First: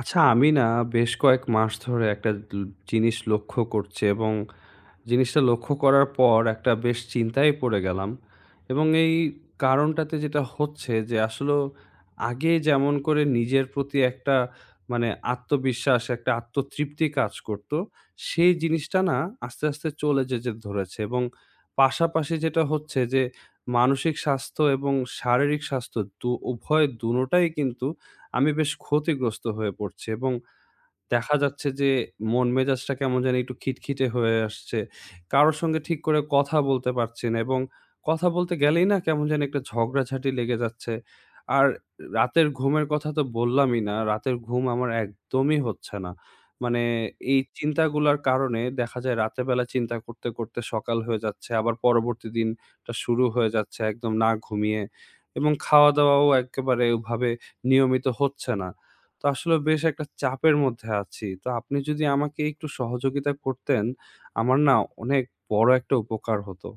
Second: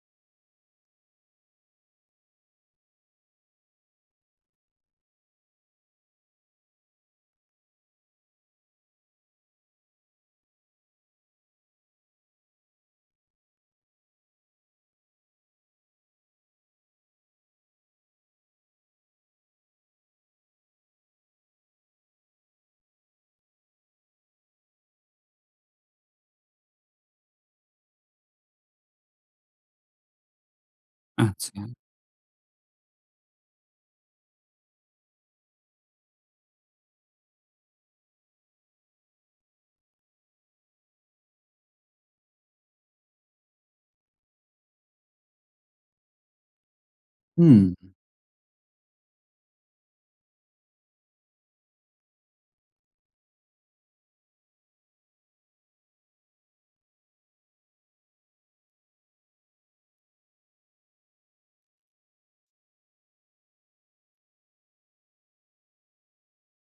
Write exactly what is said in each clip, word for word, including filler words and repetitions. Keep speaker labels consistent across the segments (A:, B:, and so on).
A: আচ্ছা, আমি না বেশ কয়েক মাস ধরে একটা ল জিনিস লক্ষ্য করছি এবং জিনিসটা লক্ষ্য করার পর একটা বেশ চিন্তায় পড়ে গেলাম। এবং এই কারণটাতে যেটা হচ্ছে যে আসলেও আগে যেমন করে নিজের প্রতি একটা মানে আত্মবিশ্বাস, একটা আত্মতৃপ্তি কাজ করত, সেই জিনিসটা না আস্তে, আস্তে চলে যেতে ধরেছে। এবং পাশাপাশি যেটা হচ্ছে যে মানসিক স্বাস্থ্য এবং শারীরিক স্বাস্থ্য দু উভয় দুটোটাই কিন্তু আমি বেশ ক্ষতিগ্রস্ত হয়ে পড়ছি, এবং দেখা
B: আচ্ছা।
A: যাচ্ছে যে মন মেজাজটা কেমন জানি একটু খিটখিটে হয়ে আসছে। কারো সঙ্গে ঠিক করে কথা বলতে পারছি না, এবং কথা বলতে গেলেই না কেমন জানি একটা ঝগড়াঝাটি লেগে যাচ্ছে। আর রাতের ঘুমের কথা তো বললামই না। রাতের ঘুম আমার একদমই হচ্ছে না। মানে এই
B: হুম,
A: চিন্তাগুলার কারণে দেখা যায় রাতের বেলা চিন্তা করতে, করতে সকাল হয়ে যাচ্ছে। আবার পরবর্তী দিনটা শুরু হয়ে যাচ্ছে একদম না ঘুমিয়ে, এবং খাওয়া-দাওয়াও একেবারে ওভাবে নিয়মিত হচ্ছে না। তো আসলে বেশ একটা চাপের মধ্যে আছি। তো আপনি যদি আমাকে একটু সহযোগিতা করতেন, আমার না অনেক বড় একটা উপকার হতো।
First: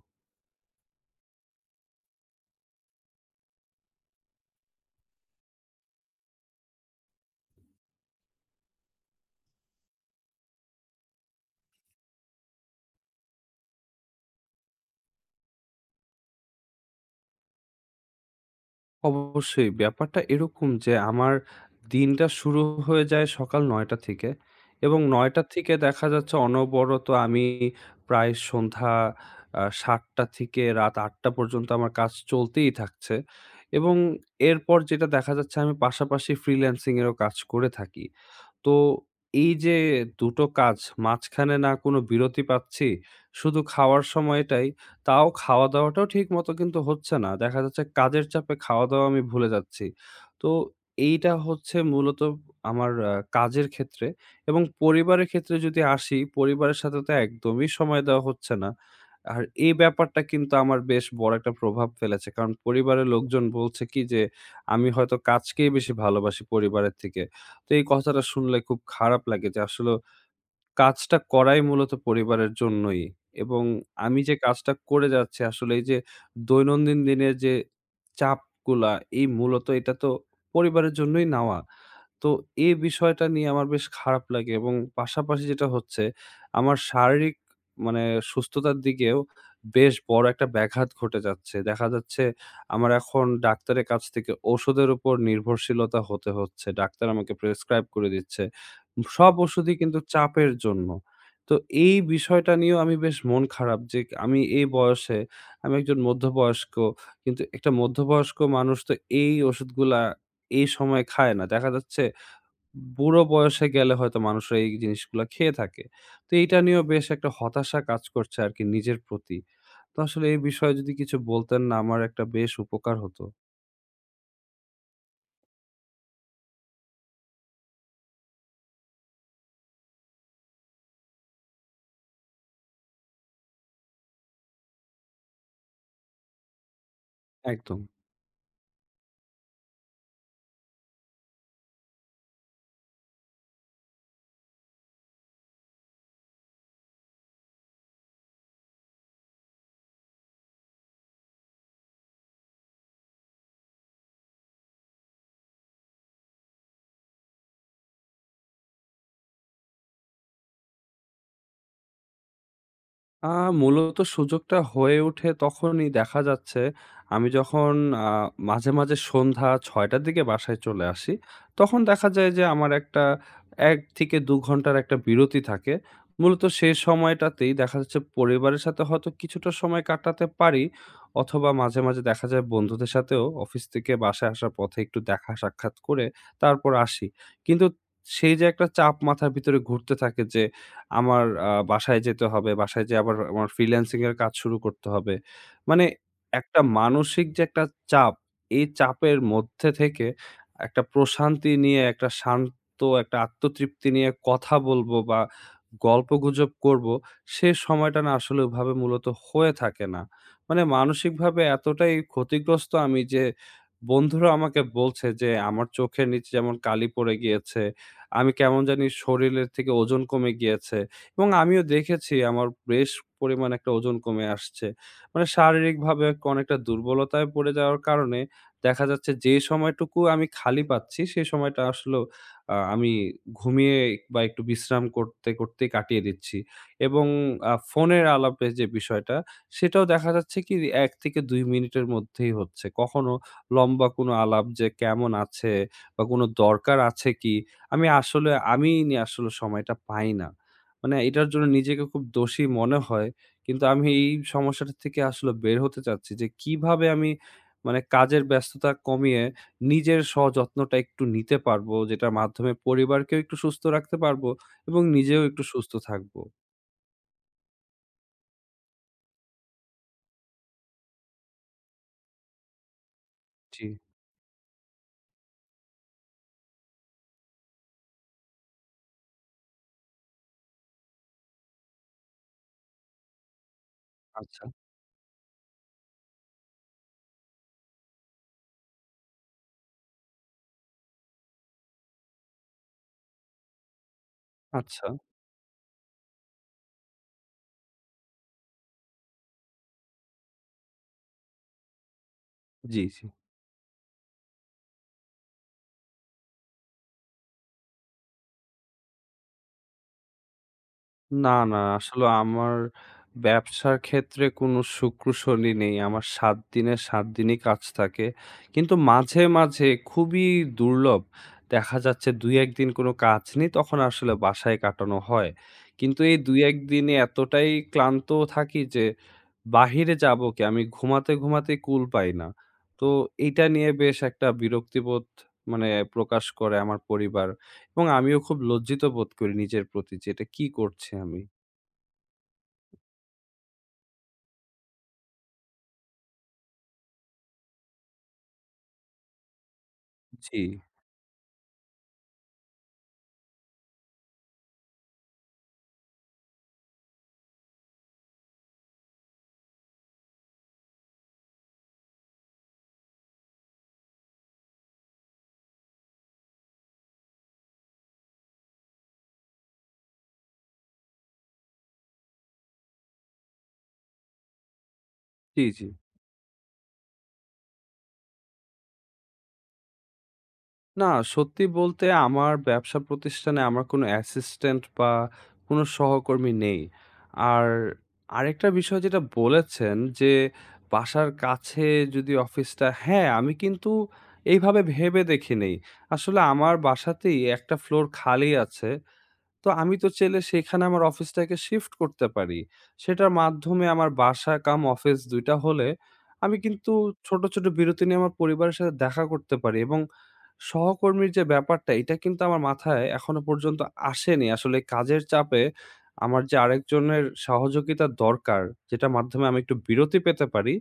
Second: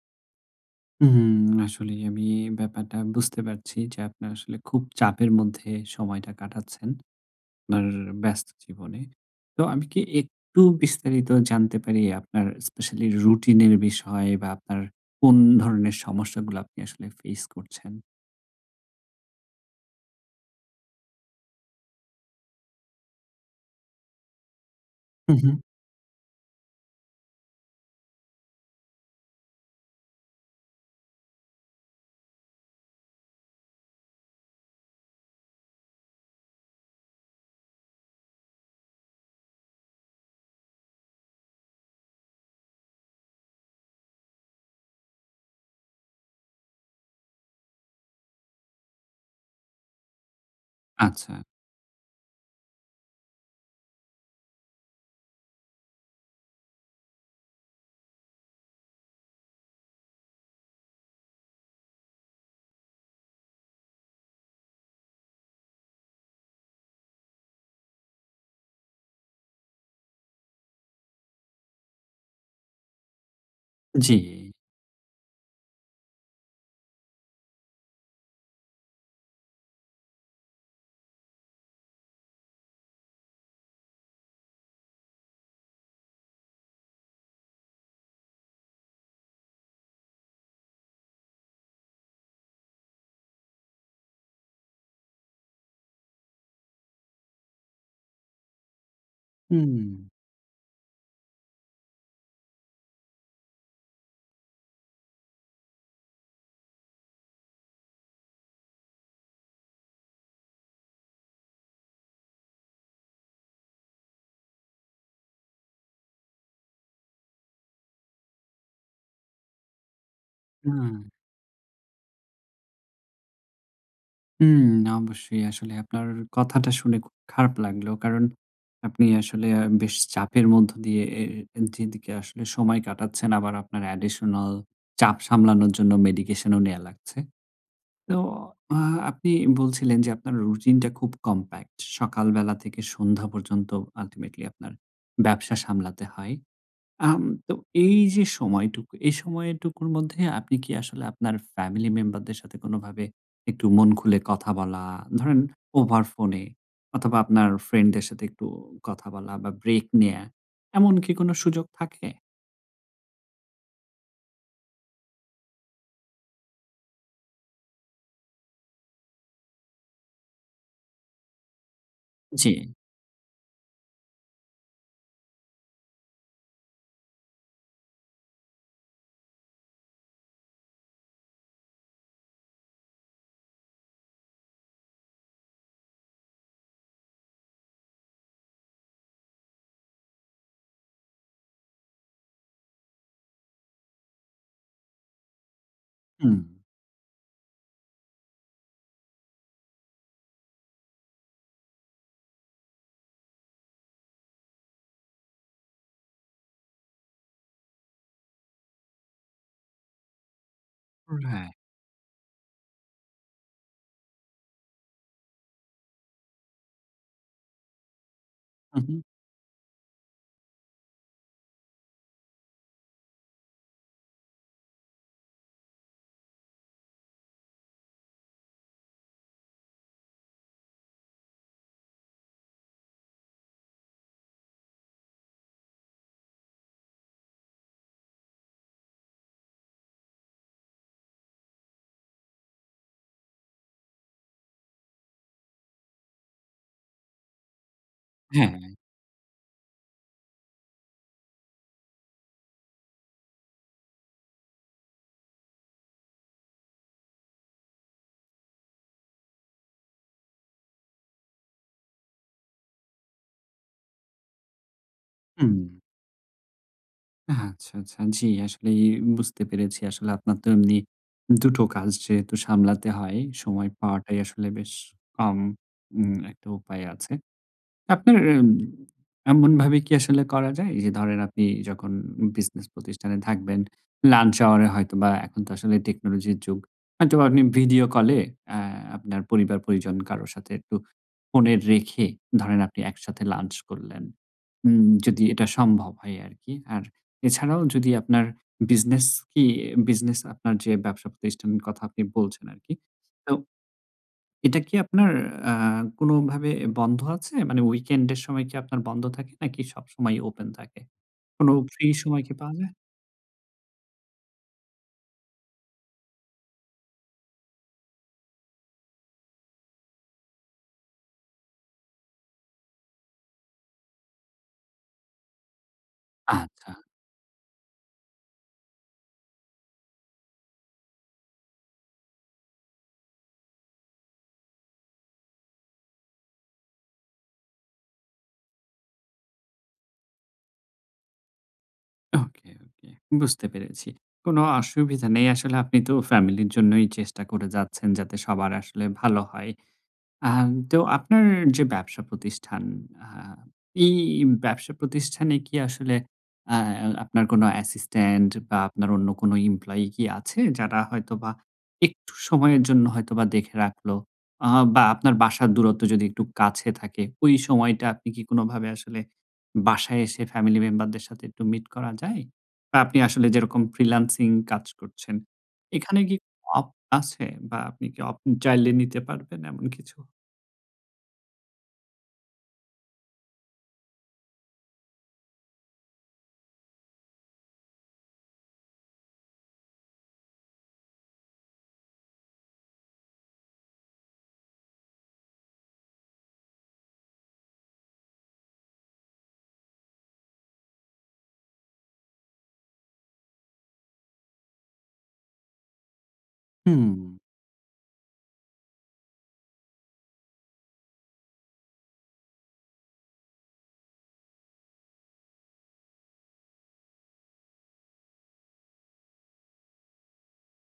B: হুম, আসলেই আমি ব্যাপারটা বুঝতে পারছি যে, আপনার আসলে খুব চাপের মধ্যে সময়টা কাটাচ্ছেন, আপনার ব্যস্ত জীবনে। তো আমি কি একটু বিস্তারিত জানতে পারি আপনার স্পেশালি রুটিনের বিষয় বা আপনার কোন ধরনের সমস্যাগুলো আপনি আসলে ফেস করছেন?
A: অবশ্যই, ব্যাপারটা এরকম যে আমার দিনটা শুরু হয়ে যায় সকাল নয়টা থেকে, এবং
B: হুম,
A: নয়টা
B: হুম।
A: থেকে দেখা যাচ্ছে অনবরত আমি প্রায় সন্ধ্যা আ সাতটা থেকে রাত আটটা পর্যন্ত আমার কাজ চলতেই থাকছে, এবং এরপর যেটা দেখা যাচ্ছে আমি পাশাপাশি ফ্রিল্যান্সিং এরও কাজ করে থাকি। তো এই যে দুই টো কাজ, মাঝখানে না কোনো বিরতি পাচ্ছি, শুধু খাওয়ার সময়টাই, তাও খাওয়া-দাওয়াটাও ঠিকমতো কিন্তু হচ্ছে না। দেখা যাচ্ছে কাজের চাপে খাওয়া-দাওয়া আমি ভুলে যাচ্ছি। তো এইটা
B: আচ্ছা,
A: হচ্ছে মূলত আমার আ কাজের ক্ষেত্রে। এবং পরিবারের ক্ষেত্রে যদি আসি, পরিবারের সাথে তো একদমই সময় দেওয়া হচ্ছে না। আর এই ব্যাপারটা কিন্তু আমার বেশ বড় একটা প্রভাব ফেলেছে। কারণ পরিবারের লোকজন বলছে কি যে, আমি হয়তো কাজকেই বেশি ভালোবাসি পরিবারের থেকে। তো এই কথাটা শুনলে খুব খারাপ লাগে যে আসলে কাজটা করাই মূলত পরিবারের জন্যই। এবং
B: জি।
A: আমি যে কাজটা করে যাচ্ছি, আসলে এই যে দৈনন্দিন দিনের যে চাপগুলা, এই মূলত এটা তো পরিবারের জন্যই নেওয়া। তো এই বিষয়টা নিয়ে আমার বেশ খারাপ লাগে, এবং পাশাপাশি যেটা হচ্ছে আমার শারীরিক মানে সুস্থতার দিকেও বেশ বড় একটা ব্যাঘাত ঘটে যাচ্ছে। দেখা যাচ্ছে আমার এখন ডাক্তারের কাছ থেকে ওষুধের উপর নির্ভরশীলতা হতে হচ্ছে। ডাক্তার আমাকে প্রেসক্রাইব করে দিচ্ছে। সব ওষুধই
B: হুম,
A: কিন্তু চাপের জন্য। তো এই বিষয়টা নিয়েও আমি বেশ মন খারাপ যে আমি এই বয়সে, আমি একজন মধ্যবয়স্ক। কিন্তু একটা মধ্যবয়স্ক মানুষ তো এই ওষুধগুলা এই সময়ে খায় না। দেখা যাচ্ছে বুড়ো বয়সে গেলে হয়তো মানুষরা এই জিনিসগুলা খেয়ে থাকে। তো এইটা নিয়েও বেশ একটা হতাশা কাজ করছে আরকি নিজের প্রতি। তো আসলে এই বিষয়ে যদি
B: না।
A: কিছু বলতেন, না আমার একটা বেশ উপকার হতো।
B: হুম, অবশ্যই। আসলে আপনার কথাটা শুনে খুব খারাপ লাগলো। কারণ আপনি আসলে আ বেশ চাপের মধ্য দিয়ে এ এ যেদিকে আসলে সময় কাটাচ্ছেন, আবার আপনার অ্যাডিশনাল চাপ সামলানোর জন্য মেডিকেশনও নেয়া লাগছে।
A: একদম।
B: তো আ আপনি বলছিলেন যে আপনার রুটিনটা খুব কমপ্যাক্ট। সকালবেলা থেকে সন্ধ্যা পর্যন্ত আল্টিমেটলি আপনার ব্যবসা সামলাতে হয়। আম তো এই যে সময়টুকু, এই সময়টুকুর মধ্যে আপনি কি আসলে আপনার ফ্যামিলি মেম্বারদের সাথে কোনোভাবে একটু মন খুলে কথা বলা, ধরেন ওভার ফোনে অথবা আপনার ফ্রেন্ডদের সাথে একটু কথা বলা বা ব্রেক নেয়া, এমন কি কোনো সুযোগ থাকে?
A: আ মূলত সুযোগটা হয়ে ওঠে তখনই দেখা যাচ্ছে আমি যখন আ মাঝে, মাঝে সন্ধ্যা ছয় টার দিকে বাসায় চলে আসি। তখন দেখা যায় যে
B: জি।
A: আমার একটা এক থেকে দুই ঘন্টার একটা বিরতি থাকে। মূলত সেই সময়টাতেই দেখা যাচ্ছে পরিবারের সাথে হয়তো কিছুটা সময় কাটাতে পারি, অথবা মাঝে, মাঝে দেখা যায় বন্ধুদের সাথেও অফিস থেকে বাসায় আসার পথে একটু দেখা সাক্ষাৎ করে তারপর আসি। কিন্তু সেই যে একটা চাপ মাথার ভিতরে ঘুরতে থাকে যে আমার আ বাসায় যেতে হবে। বাসায় যেয়ে আবার আমার ফ্রিল্যান্সিং এর কাজ শুরু করতে হবে। মানে
B: হুম।
A: একটা মানসিক যে একটা চাপ, এই চাপের মধ্যে থেকে একটা প্রশান্তি নিয়ে, একটা শান্ত একটা আত্মতৃপ্তি নিয়ে কথা বলবো বা গল্পগুজব করবো, সে সময়টা না আসলে ওভাবে মূলত হয়ে থাকে না। মানে মানসিকভাবে
B: রাইট।
A: এতটাই ক্ষতিগ্রস্ত আমি যে বন্ধুরা আমাকে বলছে যে আমার চোখের নিচে যেমন কালি পড়ে গিয়েছে, আমি কেমন
B: হু,
A: জানি
B: হুম।
A: শরীরের থেকে ওজন কমে গিয়েছে, এবং আমিও দেখেছি আমার বেশ পরিমাণ একটা ওজন কমে আসছে। মানে শারীরিকভাবে অনেকটা দুর্বলতায় পড়ে যাওয়ার কারণে দেখা যাচ্ছে যে সময়টুকু আমি খালি পাচ্ছি, সে সময়টা আসলেও আ আমি ঘুমিয়ে বা একটু বিশ্রাম করতে, করতেই কাটিয়ে দিচ্ছি, এবং আ ফোনের আলাপের যে বিষয়টা, সেটাও দেখা যাচ্ছে কি এক থেকে দুই মিনিটের মধ্যেই হচ্ছে। কখনো লম্বা কোনো আলাপ যে কেমন আছে বা কোনো দরকার আছে কি? আমি আসলে
B: হ্যাঁ।
A: আমি নি আসলে সময়টা পাই না। মানে এটার জন্য নিজেকে খুব দোষী মনে হয়। কিন্তু আমি এই সমস্যাটা থেকে আসলে বের হতে চাচ্ছি যে কিভাবে আমি মানে কাজের ব্যস্ততা কমিয়ে নিজের সযত্নটা একটু নিতে পারবো, যেটার মাধ্যমে পরিবারকেও একটু সুস্থ রাখতে পারবো, এবং নিজেও একটু
B: হুম।
A: সুস্থ থাকবো।
B: আচ্ছা, আচ্ছা। জি, আসলেই বুঝতে পেরেছি। আসলে আপনার তো এমনি দুই টো কাজ যেহেতু সামলাতে হয়,
A: জি,
B: সময় পাওয়াটাই আসলে বেশ কম, উম একটা উপায় আছে। আপনার উম এমনভাবে কি আসলে করা যায়? এই যে ধরেন আপনি যখন বিজনেস প্রতিষ্ঠানে থাকবেন, লাঞ্চ
A: আচ্ছা,
B: আওয়ার এ হয়তোবা এখন তো আসলে টেকনোলজির যুগ। হয়তোবা আপনি ভিডিও কলে আ আপনার পরিবার-পরিজন কারো সাথে একটু ফোনে রেখে ধরেন আপনি একসাথে লাঞ্চ করলেন। উম
A: আচ্ছা।
B: যদি এটা সম্ভব হয় আরকি। আর এছাড়াও যদি আপনার বিজনেস কি বিজনেস আপনার যে ব্যবসা প্রতিষ্ঠানের কথা আপনি বলছেন আরকি।
A: জি, জি।
B: তো এটা কি আপনার আ কোনভাবে বন্ধ আছে? মানে উইকেন্ডের সময় কি আপনার বন্ধ থাকে নাকি সবসময় ওপেন থাকে?
A: না,
B: কোন
A: না।
B: ফ্রি
A: আসলে
B: সময় কি পাওয়া
A: আমার
B: যায়?
A: ব্যবসার ক্ষেত্রে কোনো শুক্র, শনি নেই। আমার সাত দিনে সাত দিনই কাজ থাকে। কিন্তু মাঝে, মাঝে খুবই দুর্লভ দেখা যাচ্ছে দুই এক দিন কোনো কাজ নেই, তখন আসলে বাসায় কাটানো হয়। কিন্তু এই দুই এক
B: আচ্ছা।
A: দিনে এতটাই ক্লান্ত থাকি যে বাহিরে যাবো কি? আমি ঘুমাতে, ঘুমাতেই কুল পাই না। তো এইটা নিয়ে বেশ একটা বিরক্তিবোধ মানে প্রকাশ করে আমার পরিবার। এবং আমিও খুব লজ্জিত বোধ করি নিজের প্রতি যে এটা কি করছি আমি।
B: ওকে, ওকে। বুঝতে পেরেছি। কোন অসুবিধা নেই। আসলে আপনি তো ফ্যামিলির জন্যই চেষ্টা করে যাচ্ছেন যাতে সবার আসলে ভালো হয়।
A: জি,
B: আম তো আপনার যে ব্যবসা প্রতিষ্ঠান, আ এই ব্যবসা প্রতিষ্ঠানে কি আসলে আ আপনার কোনো অ্যাসিস্ট্যান্ট বা আপনার অন্য কোনো এমপ্লয়ি কি আছে? যারা হয়তোবা একটু সময়ের জন্য হয়তোবা দেখে রাখলো, আ বা আপনার বাসার দূরত্ব যদি একটু কাছে থাকে, ওই সময়টা আপনি কি কোনোভাবে আসলে বাসায় এসে ফ্যামিলি মেম্বারদের সাথে একটু মিট করা যায়? বা আপনি আসলে যেরকম ফ্রিল্যান্সিং কাজ করছেন,
A: জি, জি।
B: এখানে কি অপ আছে বা আপনি কি অপ চাইলে নিতে পারবেন এমন কিছু?
A: না, সত্যি বলতে আমার ব্যবসা প্রতিষ্ঠানে আমার কোনো অ্যাসিস্ট্যান্ট বা কোনো সহকর্মী নেই। আর আরেকটা বিষয় যেটা বলেছেন, যে বাসার কাছে যদি অফিসটা, হ্যাঁ, আমি কিন্তু এইভাবে ভেবে দেখি নাই। আসলে আমার বাসাতেই একটা ফ্লোর খালি আছে। তো আমি তো চাইলে সেখানে আমার অফিসটাকে শিফট করতে পারি। সেটার মাধ্যমে আমার বাসা কাম অফিস দুই টা হলে আমি কিন্তু
B: হুম,
A: ছোট, ছোট বিরতি নিয়ে আমার পরিবারের সাথে দেখা করতে পারি, এবং সহকর্মীর যে ব্যাপারটা, এটা কিন্তু আমার মাথায় এখনো পর্যন্ত আসেনি। আসলে কাজের চাপে আমার যে আরেকজনের সহযোগিতা দরকার, যেটার মাধ্যমে আমি একটু বিরতি পেতে পারি,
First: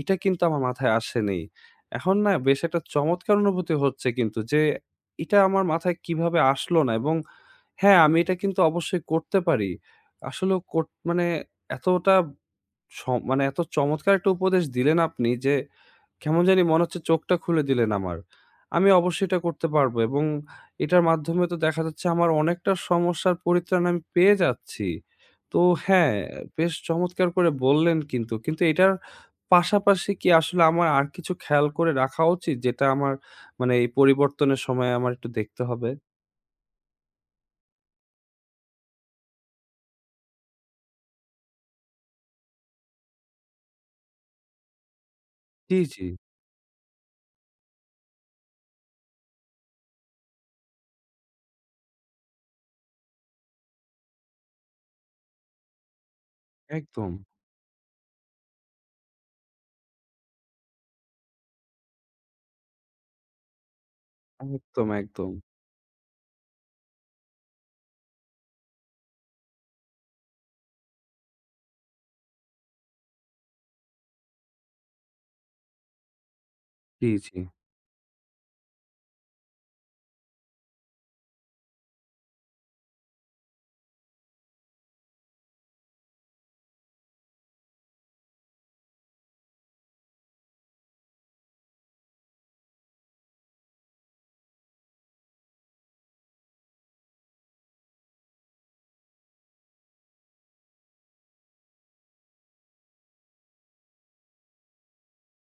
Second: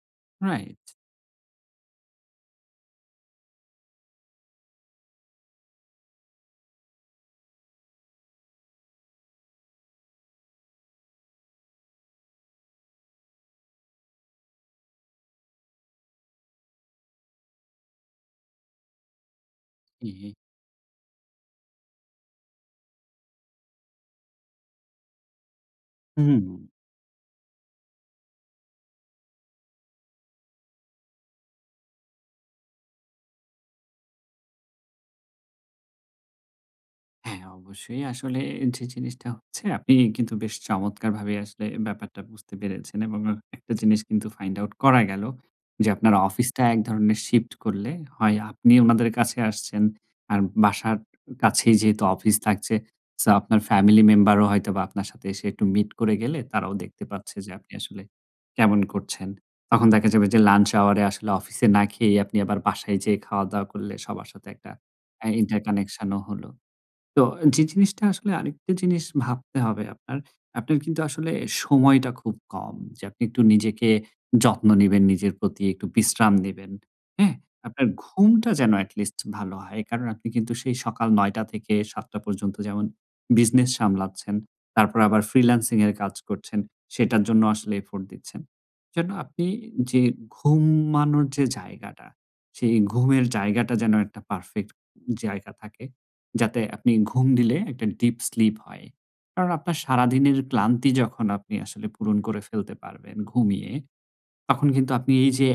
A: এটা কিন্তু আমার
B: রাইট।
A: মাথায় আসেনি। এখন না বেশ একটা চমৎকার অনুভূতি হচ্ছে কিন্তু, যে এটা আমার মাথায় কিভাবে আসলো না, এবং হ্যাঁ, আমি এটা কিন্তু অবশ্যই করতে পারি। আসলেও কোট মানে এতটা স মানে এত চমৎকার একটা উপদেশ দিলেন আপনি যে, কেমন জানি মনে হচ্ছে চোখটা খুলে দিলেন আমার। আমি অবশ্যই এটা করতে পারবো, এবং
B: জি।
A: এটার মাধ্যমে তো দেখা যাচ্ছে আমার অনেকটা সমস্যার পরিত্রাণ আমি পেয়ে যাচ্ছি। তো হ্যাঁ,
B: হুম।
A: বেশ চমৎকার করে বললেন কিন্তু। কিন্তু এটার পাশাপাশি কি আসলে আমার আর কিছু খেয়াল করে রাখা উচিত যেটা আমার মানে এই পরিবর্তনের সময় আমার একটু দেখতে হবে?
B: হ্যাঁ, অবশ্যই। আসলে যে জিনিসটা হচ্ছে আপনি কিন্তু বেশ চমৎকারভাবে আসলে ব্যাপারটা বুঝতে পেরেছেন এবং একটা জিনিস কিন্তু ফাইন্ড আউট করা গেল
A: জি,
B: যে
A: জি,
B: আপনার অফিসটা এক ধরনের শিফট করলে হয় আপনি উনাদের কাছে আসছেন আর বাসার কাছেই যেহেতু অফিস থাকছে সো আপনার ফ্যামিলি মেম্বারও হয়তোবা আপনার সাথে এসে একটু মিট করে গেলে তারাও দেখতে
A: একদম।
B: পাচ্ছে যে আপনি আসলে কেমন করছেন। তখন দেখা যাবে যে লাঞ্চ আওয়ারে আসলে অফিসে না খেয়েই আপনি আবার বাসায় যেয়ে খাওয়া-দাওয়া করলে সবার সাথে একটা
A: একদম,
B: আ
A: একদম।
B: ইন্টার কানেকশন ও হলো। তো যে জিনিসটা আসলে আরেকটা জিনিস ভাবতে হবে আপনার, আপনার কিন্তু আসলে সময়টা খুব কম যে আপনি একটু নিজেকে যত্ন নিবেন, নিজের প্রতি একটু বিশ্রাম নিবেন।
A: জি,
B: হ্যাঁ?
A: জি।
B: আপনার ঘুমটা যেন at least ভালো হয়। কারণ আপনি কিন্তু সেই সকাল নয়টা থেকে সাতটা পর্যন্ত যেমন বিজনেস সামলাচ্ছেন, তারপর আবার ফ্রিল্যান্সিং এর কাজ করছেন, সেটার জন্য আসলে এফোর্ট দিচ্ছেন। যেন আপনি যে ঘুমানোর যে জায়গাটা, সেই ঘুমের জায়গাটা যেন একটা পারফেক্ট জায়গা থাকে। যাতে আপনি ঘুম দিলে একটা ডিপ স্লিপ হয়। কারণ আপনার সারাদিনের ক্লান্তি যখন আপনি আসলে পূরণ করে ফেলতে পারবেন ঘুমিয়ে, তখন কিন্তু আপনি এই যে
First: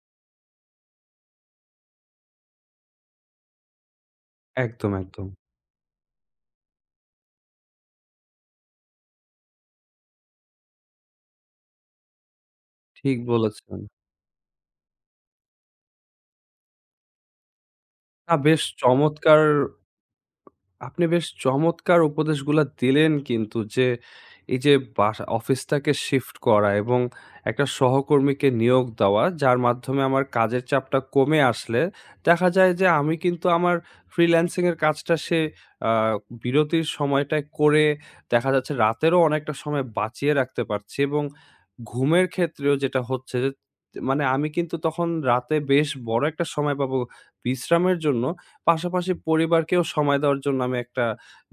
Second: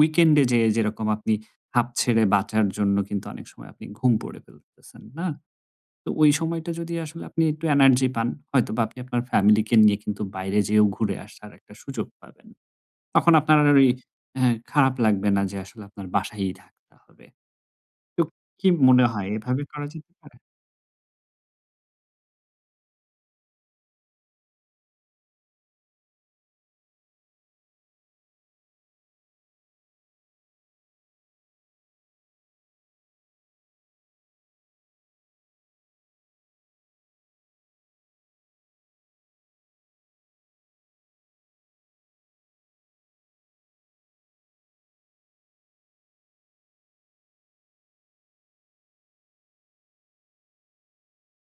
B: উইকেন্ডে যেয়ে যেরকম আপনি হাঁপ ছেড়ে বাঁচার জন্য কিন্তু অনেক সময় আপনি ঘুম পড়ে
A: একদম,
B: ফেলতেছেন, না?
A: একদম।
B: তো ওই সময়টা যদি আসলে আপনি একটু এনার্জি পান, হয়তোবা আপনি আপনার ফ্যামিলিকে নিয়ে কিন্তু বাইরে যেয়েও ঘুরে আসার একটা সুযোগ পাবেন।
A: ঠিক
B: তখন আপনার আর
A: বলেছেন।
B: ওই অ্যা খারাপ লাগবে না যে আসলে আপনার বাসায়ই থাকতে হবে। তো
A: না বেশ
B: কি মনে হয়
A: চমৎকার।
B: এভাবে করা যেতে পারে?
A: আপনি বেশ চমৎকার উপদেশগুলা দিলেন কিন্তু, যে এই যে বাসা অফিসটাকে শিফট করা এবং একটা সহকর্মীকে নিয়োগ দেওয়া যার মাধ্যমে আমার কাজের চাপটা কমে আসলে দেখা যায় যে আমি কিন্তু আমার ফ্রিল্যান্সিং এর কাজটা সে আহ, বিরতির সময়টায় করে দেখা যাচ্ছে রাতেরও অনেকটা সময় বাঁচিয়ে রাখতে পারছি, এবং ঘুমের ক্ষেত্রেও যেটা হচ্ছে যে মানে আমি কিন্তু তখন রাতে বেশ বড় একটা সময় পাবো বিশ্রামের জন্য। পাশাপাশি পরিবারকেও সময় দেওয়ার জন্য আমি একটা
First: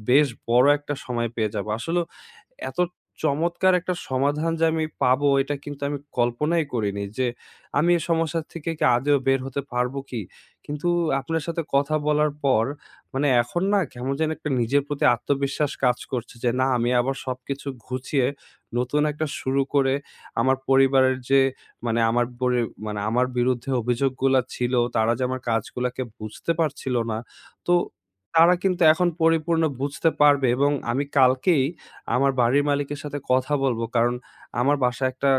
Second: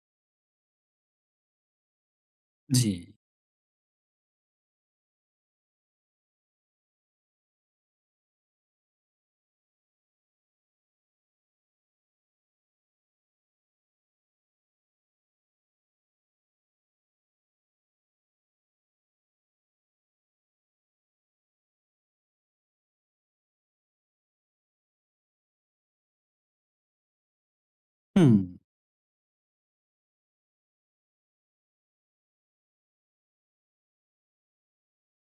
A: বেশ বড় একটা সময় পেয়ে যাবো। আসলেও এত
B: জি।
A: চমৎকার একটা সমাধান যে আমি পাবো, এটা কিন্তু আমি কল্পনাই করিনি যে, আমি এই সমস্যা থেকে কি আদৌ বের হতে পারবো কি? কিন্তু আপনার সাথে কথা বলার পর মানে এখন না কেমন যেন একটা নিজের প্রতি আত্মবিশ্বাস কাজ করছে যে, না আমি আবার সবকিছু গুছিয়ে নতুন একটা শুরু করে আমার পরিবারের যে মানে আমার পরি মানে আমার বিরুদ্ধে অভিযোগগুলা ছিল, তারা যে আমার কাজগুলাকে বুঝতে পারছিল না, তো
B: হুম।
A: তারা কিন্তু এখন পরিপূর্ণ বুঝতে পারবে, এবং আমি কালকেই আমার বাড়ির মালিকের সাথে কথা বলব। কারণ আমার বাসায় একটা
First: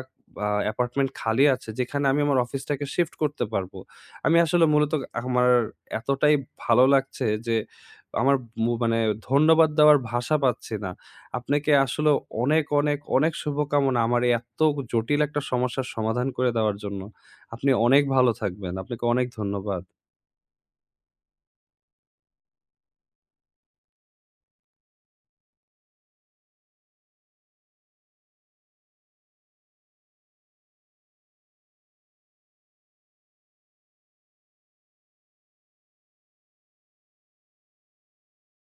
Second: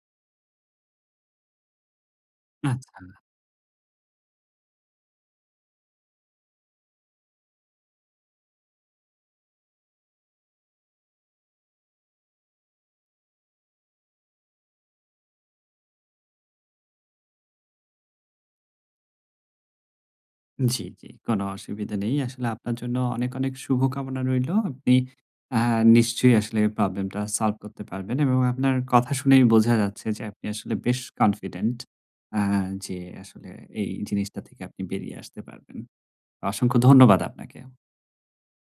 A: আ অ্যাপার্টমেন্ট খালি আছে, যেখানে আমি আমার অফিসটাকে
B: আচ্ছা।
A: শিফট করতে পারবো। আমি আসলে মূলত আমার এতটাই ভালো লাগছে যে, আমার মু মানে ধন্যবাদ দেওয়ার ভাষা পাচ্ছি না। আপনাকে আসলে অনেক, অনেক, অনেক শুভকামনা আমার এই এত জটিল একটা সমস্যার সমাধান করে দেওয়ার জন্য। আপনি অনেক ভালো থাকবেন। আপনাকে অনেক ধন্যবাদ।
B: জি, জি। কোনো অসুবিধা নেই। আসলে আপনার জন্য অনেক, অনেক শুভকামনা রইলো। আপনি আ নিশ্চয়ই আসলে প্রবলেমটা সলভ করতে পারবেন এবং আপনার কথা শুনেই বোঝা যাচ্ছে যে আপনি আসলে বেশ কনফিডেন্ট আ যে আসলে এই জিনিসটা থেকে আপনি বেরিয়ে আসতে পারবেন। অসংখ্য ধন্যবাদ আপনাকে।